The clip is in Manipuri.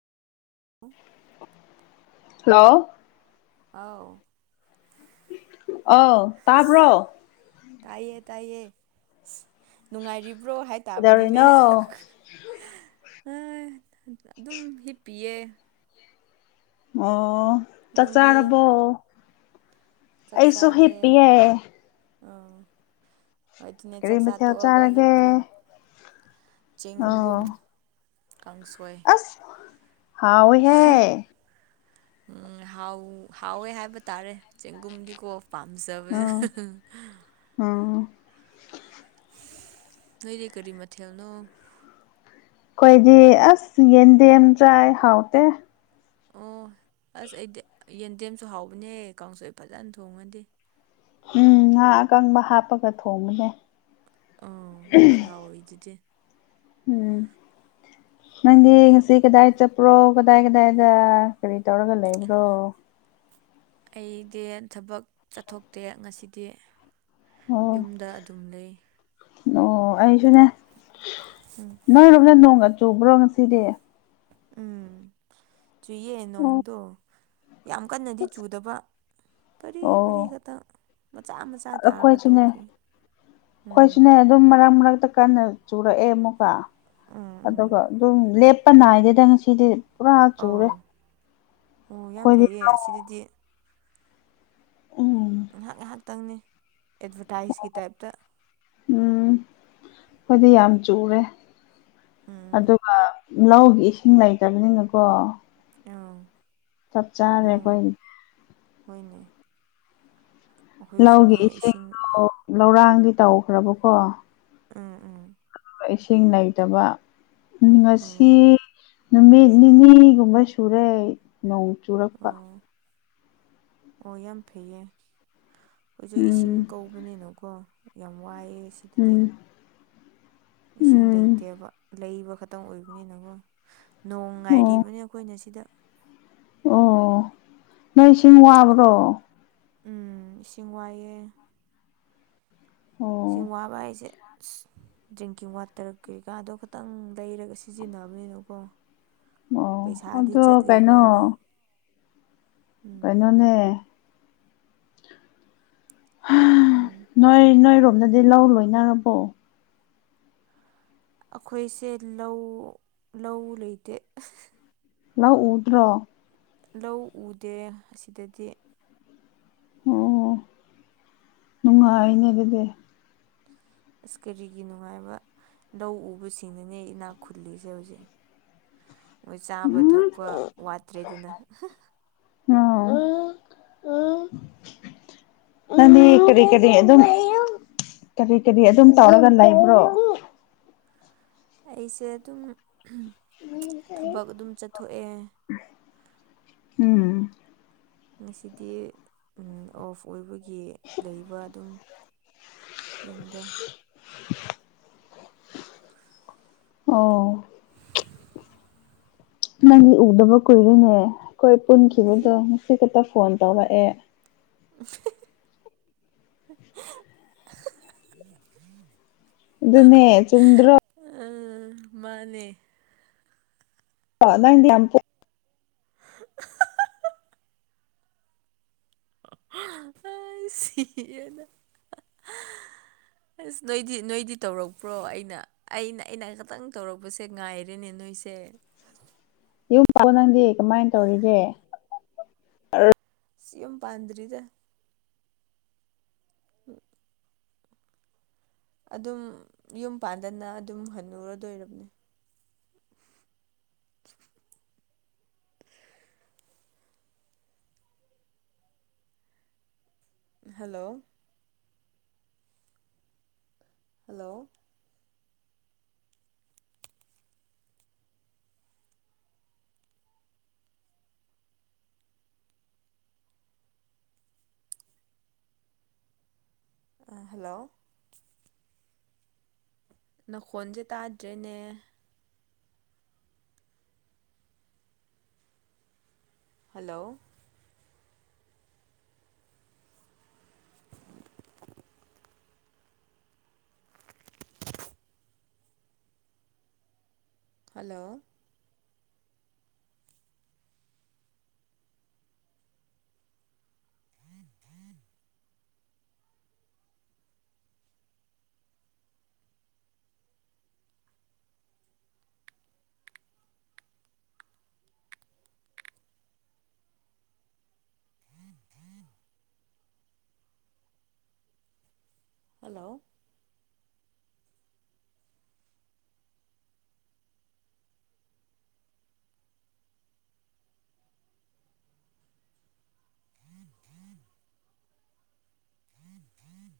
ꯎ ꯍꯜꯂꯣ ꯑꯥꯎ ꯑ ꯇꯥꯄ꯭ꯔꯣ ꯇꯥꯏꯌꯦ ꯇꯥꯏꯌꯦ ꯑꯁ ꯅꯨꯡꯉꯥꯏꯔꯤꯕ꯭ꯔꯣ ꯍꯥꯏ ꯇꯥꯕꯅꯤꯅꯦ ꯀꯩꯗꯧꯔꯤꯅꯣ ꯑꯗꯨꯝ ꯍꯤꯞꯄꯤꯌꯦ ꯑꯣ ꯆꯥꯛ ꯅꯪꯗꯤ ꯆꯥꯔꯕꯣ ꯑꯩꯁꯨ ꯆꯥꯛꯆꯥꯥꯔꯦ ꯍꯤꯞꯄꯤꯌꯦ ꯑꯥ ꯑꯗꯨꯣꯏ ꯑꯗꯨꯅꯦ ꯀꯔꯤ ꯆꯥꯛꯆꯥꯥ ꯃꯊꯦꯜ ꯇꯣꯛꯑꯒ ꯆꯥꯔꯒꯦ ꯍꯤꯞꯄꯤꯌꯨ ꯑꯣ ꯆꯦꯡꯒꯨꯝ ꯀꯥꯡꯁꯣꯏ ꯍꯥꯎꯍꯦ ꯍꯥꯎꯋꯦ ꯍꯥꯏꯕ ꯇꯥꯔꯦ ꯆꯦꯡꯒꯨꯝꯗꯤꯀꯣ ꯄꯥꯝꯖꯕ ꯎꯝ ꯎꯝ ꯅꯣꯏꯔꯦ ꯀꯔꯤ ꯃ ꯊꯦꯦꯜꯅꯣ ꯑꯩꯈꯣꯏꯗꯤ ꯑꯁ ꯌꯦꯟꯗꯦꯝ ꯆ꯭ꯔꯥꯏ ꯍꯥꯎꯇꯦ ꯑꯣ ꯑꯁ ꯑꯩꯗꯤ ꯌꯦꯟꯗꯦꯝꯁꯨ ꯍꯥꯎꯕꯅꯦ ꯀꯥꯡꯁꯨ ꯑꯩ ꯐꯖꯅ ꯊꯣꯡꯉꯗꯤ ꯎꯝ ꯉꯥ ꯑꯀꯪꯕ ꯍꯥꯞꯄꯒ ꯊꯣꯡꯕꯅꯦ ꯑ ꯑꯁꯥꯎꯗꯨꯗꯤ ꯎꯝ ꯅꯗꯤ ꯉꯁꯤ ꯀꯗꯥꯏ ꯆꯄ꯭ꯔꯣ ꯀꯗꯥꯏ ꯀꯗꯥꯏꯗ ꯀꯔꯤ ꯇꯧꯔꯒ ꯂꯩꯕ꯭ꯔꯣ ꯑꯩꯗꯤ ꯊꯕꯛ ꯆꯠꯊꯣꯛꯇꯦ ꯉꯁꯤꯗꯤ ꯑꯣ ꯌꯨꯝꯗ ꯑꯗꯨꯝ ꯂꯩ ꯑꯣ ꯑꯩꯁꯨꯅꯦ ꯎꯝ ꯅꯣꯏꯔꯣꯕꯅ ꯅꯣꯡꯒ ꯆꯨꯕ꯭ꯔꯣ ꯉꯁꯤꯗꯤ ꯎꯝ ꯆꯨꯏꯌꯦ ꯑꯣ ꯅꯣꯡꯗꯣ ꯌꯥꯝ ꯀꯟꯅꯗꯤ ꯆꯨꯗꯕ ꯐꯔꯤ ꯐꯔꯤ ꯑꯣ ꯈꯛꯇꯪ ꯃꯆꯥ ꯃꯆꯥ ꯇꯥꯔꯒ ꯑꯩꯈꯣꯏꯁꯨꯅꯦ ꯇꯣꯛꯈꯤ ꯎꯝ ꯑꯩꯈꯣꯏꯁꯨꯅꯦ ꯑꯗꯨꯝ ꯃꯔꯛ ꯃꯔꯛꯇ ꯀꯟꯅ ꯆꯨꯔꯛꯑꯦ ꯑꯃꯨꯛꯀ ꯎꯝ ꯎꯝ ꯑꯗꯨꯒ ꯑꯗꯨꯝ ꯄꯅꯥꯏꯗꯦꯗ ꯉꯁꯤꯗꯤ ꯄꯨꯔꯥ ꯆꯨꯔꯦ ꯑꯧ ꯑꯣ ꯌꯥꯝ ꯑꯩꯈꯣꯏꯗꯤ ꯐꯩꯌꯦ ꯑꯁꯤꯗꯗꯤ ꯎꯝ ꯉꯥꯏꯍꯥꯛ ꯉꯥꯏꯍꯥꯛꯇꯪꯅꯤ ꯑꯦꯗꯚꯔꯇꯥꯏꯁꯀꯤ ꯇꯥꯏꯞꯇ ꯎꯝ ꯑꯩꯈꯣꯏꯗꯤ ꯌꯥꯝ ꯆꯨꯔꯦ ꯎꯝ ꯑꯗꯨꯒ ꯂꯧꯒꯤ ꯏꯁꯤꯡ ꯂꯩꯇꯕꯅꯤꯅꯀꯣ ꯑ ꯆꯞ ꯆꯥꯗꯦ ꯀꯣꯏ ꯍꯣꯏꯅꯦ ꯂꯧꯒꯤ ꯑꯩꯈꯣꯏꯁꯨꯅꯦ ꯏꯁꯤꯡ ꯏꯁꯤꯡꯗꯣ ꯂꯧꯔꯥꯡꯗꯤ ꯇꯧꯈ꯭ꯔꯕꯀꯣ ꯎꯝ ꯎꯝ ꯏꯁꯤꯡ ꯂꯩꯇꯕ ꯑꯣ ꯉꯁꯤ ꯅꯨꯃꯤꯠ ꯅꯤꯅꯤꯒꯨꯝꯕ ꯁꯨꯔꯦ ꯅꯣꯡ ꯆꯨꯔꯛꯄ ꯑꯣ ꯑꯣ ꯌꯥꯝ ꯐꯩꯌꯦ ꯍꯧꯏꯁꯨ ꯎꯝ ꯏꯁꯤꯡ ꯀꯧꯕꯅꯤꯅꯀꯣ ꯌꯥꯝ ꯋꯥꯏꯑꯦꯁꯤꯡ ꯏꯦ ꯎꯝ [inaudible] ꯏꯁꯤꯡ ꯎꯝ ꯂꯩꯇꯦꯕ ꯂꯩꯕ ꯈꯛꯇꯪ ꯑꯣꯏꯕꯅꯤꯅꯀꯣ ꯅꯣꯡ ꯑꯣ ꯉꯥꯏꯔꯤꯕꯅꯤ ꯑꯩꯈꯣꯏꯅ ꯁꯤꯗ ꯑꯣ ꯅꯣꯏ ꯏꯁꯤꯡ ꯋꯥꯕ꯭ꯔꯣ ꯎꯝ ꯏꯁꯤꯡ ꯋꯥꯏꯑꯦ ꯁꯤꯡ ꯑꯣ ꯋꯥꯕ ꯍꯥꯏꯁꯦ ꯑꯁ ꯗ꯭ꯔꯤꯡꯀꯤꯡ ꯋꯥꯇꯔ ꯀꯩꯀꯥꯗꯣ ꯇꯪ ꯂꯩꯔꯒ ꯁꯤꯖꯤꯟꯅꯕꯃꯤꯅꯀꯣ ꯑꯣ ꯄꯩꯁꯥꯗꯤ ꯑꯗꯣ ꯆꯠꯂꯤꯕꯅꯤꯅ ꯎꯝ ꯀꯥꯏꯅꯣꯅꯦ ꯎꯝ ꯅꯣꯏ ꯅꯣꯏꯔꯣꯝꯗꯗꯤ ꯂꯧ ꯂꯣꯏꯅꯔꯕꯣ ꯑꯩꯈꯣꯏꯁꯦ ꯂꯧ ꯂꯧ ꯂꯩꯇꯦ ꯂꯧ ꯎꯗ꯭ꯔꯣ ꯂꯧ ꯎꯗꯦ ꯑꯁꯤꯗꯗꯤ ꯑꯣ ꯅꯨꯡꯉꯥꯏꯅꯦ ꯑꯗꯨꯗꯤ ꯑꯁ ꯀꯔꯤꯒꯤ ꯅꯨꯡꯉꯥꯏꯕ ꯂꯧ ꯎꯕꯁꯤꯡꯅꯅꯦ ꯑꯩ ꯏꯅꯥꯛ ꯈꯨꯜꯂꯤꯁꯦ ꯍꯧꯖꯤꯛ ꯃꯣꯏ ꯆꯥꯕ ꯊꯛꯄ ꯋꯥꯠꯇ꯭ꯔꯦ ꯑꯗꯨꯅ ꯑꯣ ꯅꯪꯗꯤ ꯀꯔꯤ ꯀꯔꯤ ꯑꯗꯨ ꯑꯗꯨꯝ ꯀꯔꯤ ꯀꯔꯤ ꯑꯗꯨꯝ ꯇꯧꯔꯒ ꯂꯩꯕ꯭ꯔꯣ ꯑꯩꯁꯦ ꯑꯗꯨꯝ ꯊꯕꯛ ꯑꯗꯨꯝ ꯆꯠꯊꯣꯛꯑꯦ ꯎꯝ ꯉꯁꯤꯗꯤ ꯑꯣꯐ ꯑꯣꯏꯕꯒꯤ ꯂꯩꯕ ꯑꯗꯨꯝ ꯌꯨꯝꯗ [unintelligible] ꯑꯣ ꯅꯪꯒꯤ ꯎꯗꯕ ꯀꯨꯏꯔꯤꯅꯦ ꯑꯩꯈꯣꯏ ꯄꯨꯟꯈꯤꯕꯗꯣ ꯉꯁꯤ ꯈꯛꯇ ꯐꯣꯟ ꯇꯧꯔꯛꯑꯦ [unintelligible] ꯑꯗꯨꯅꯦ ꯆꯨꯝꯗ꯭ꯔꯣ ꯑ ꯃꯥꯅꯦ ꯑ ꯑꯥꯏꯗꯤ ꯌꯥꯝ ꯍ [unintelligible] ꯑ ꯁꯤꯌꯦꯗ ꯑꯁ ꯅꯣꯏꯗꯤ ꯅꯣꯏꯗꯤ ꯇꯧꯔꯛꯄ꯭ꯔꯣ ꯑꯩꯅ ꯑꯩꯅ ꯑꯩꯅ ꯈꯛꯇꯪ ꯇꯧꯔꯛꯄꯁꯦ ꯉꯥꯏꯔꯦ ꯅꯣꯏꯁꯦ ꯌꯨꯝ ꯄꯥ ꯅꯪꯗꯤ ꯀꯃꯥꯏꯅ ꯇꯧꯔꯤꯒꯦ ꯁ ꯌꯨꯝ ꯄꯥꯟꯗꯔꯤꯗ [inaudible] ꯑꯗꯨꯝ ꯌꯨꯝ ꯄꯥꯟꯗꯅ ꯑꯗꯨꯝ ꯍꯟꯅꯨꯔꯗꯣꯏꯔꯕꯅꯦ꯫ [unintelligible] ꯍꯜꯂꯣ ꯍꯜꯂꯣ ꯑ ꯍꯜꯂꯣ ꯅꯈꯣꯟꯁꯦ ꯇꯥꯗ꯭ꯔꯦꯅꯦ꯫ Hello [inaudible] hello hello [inaudible]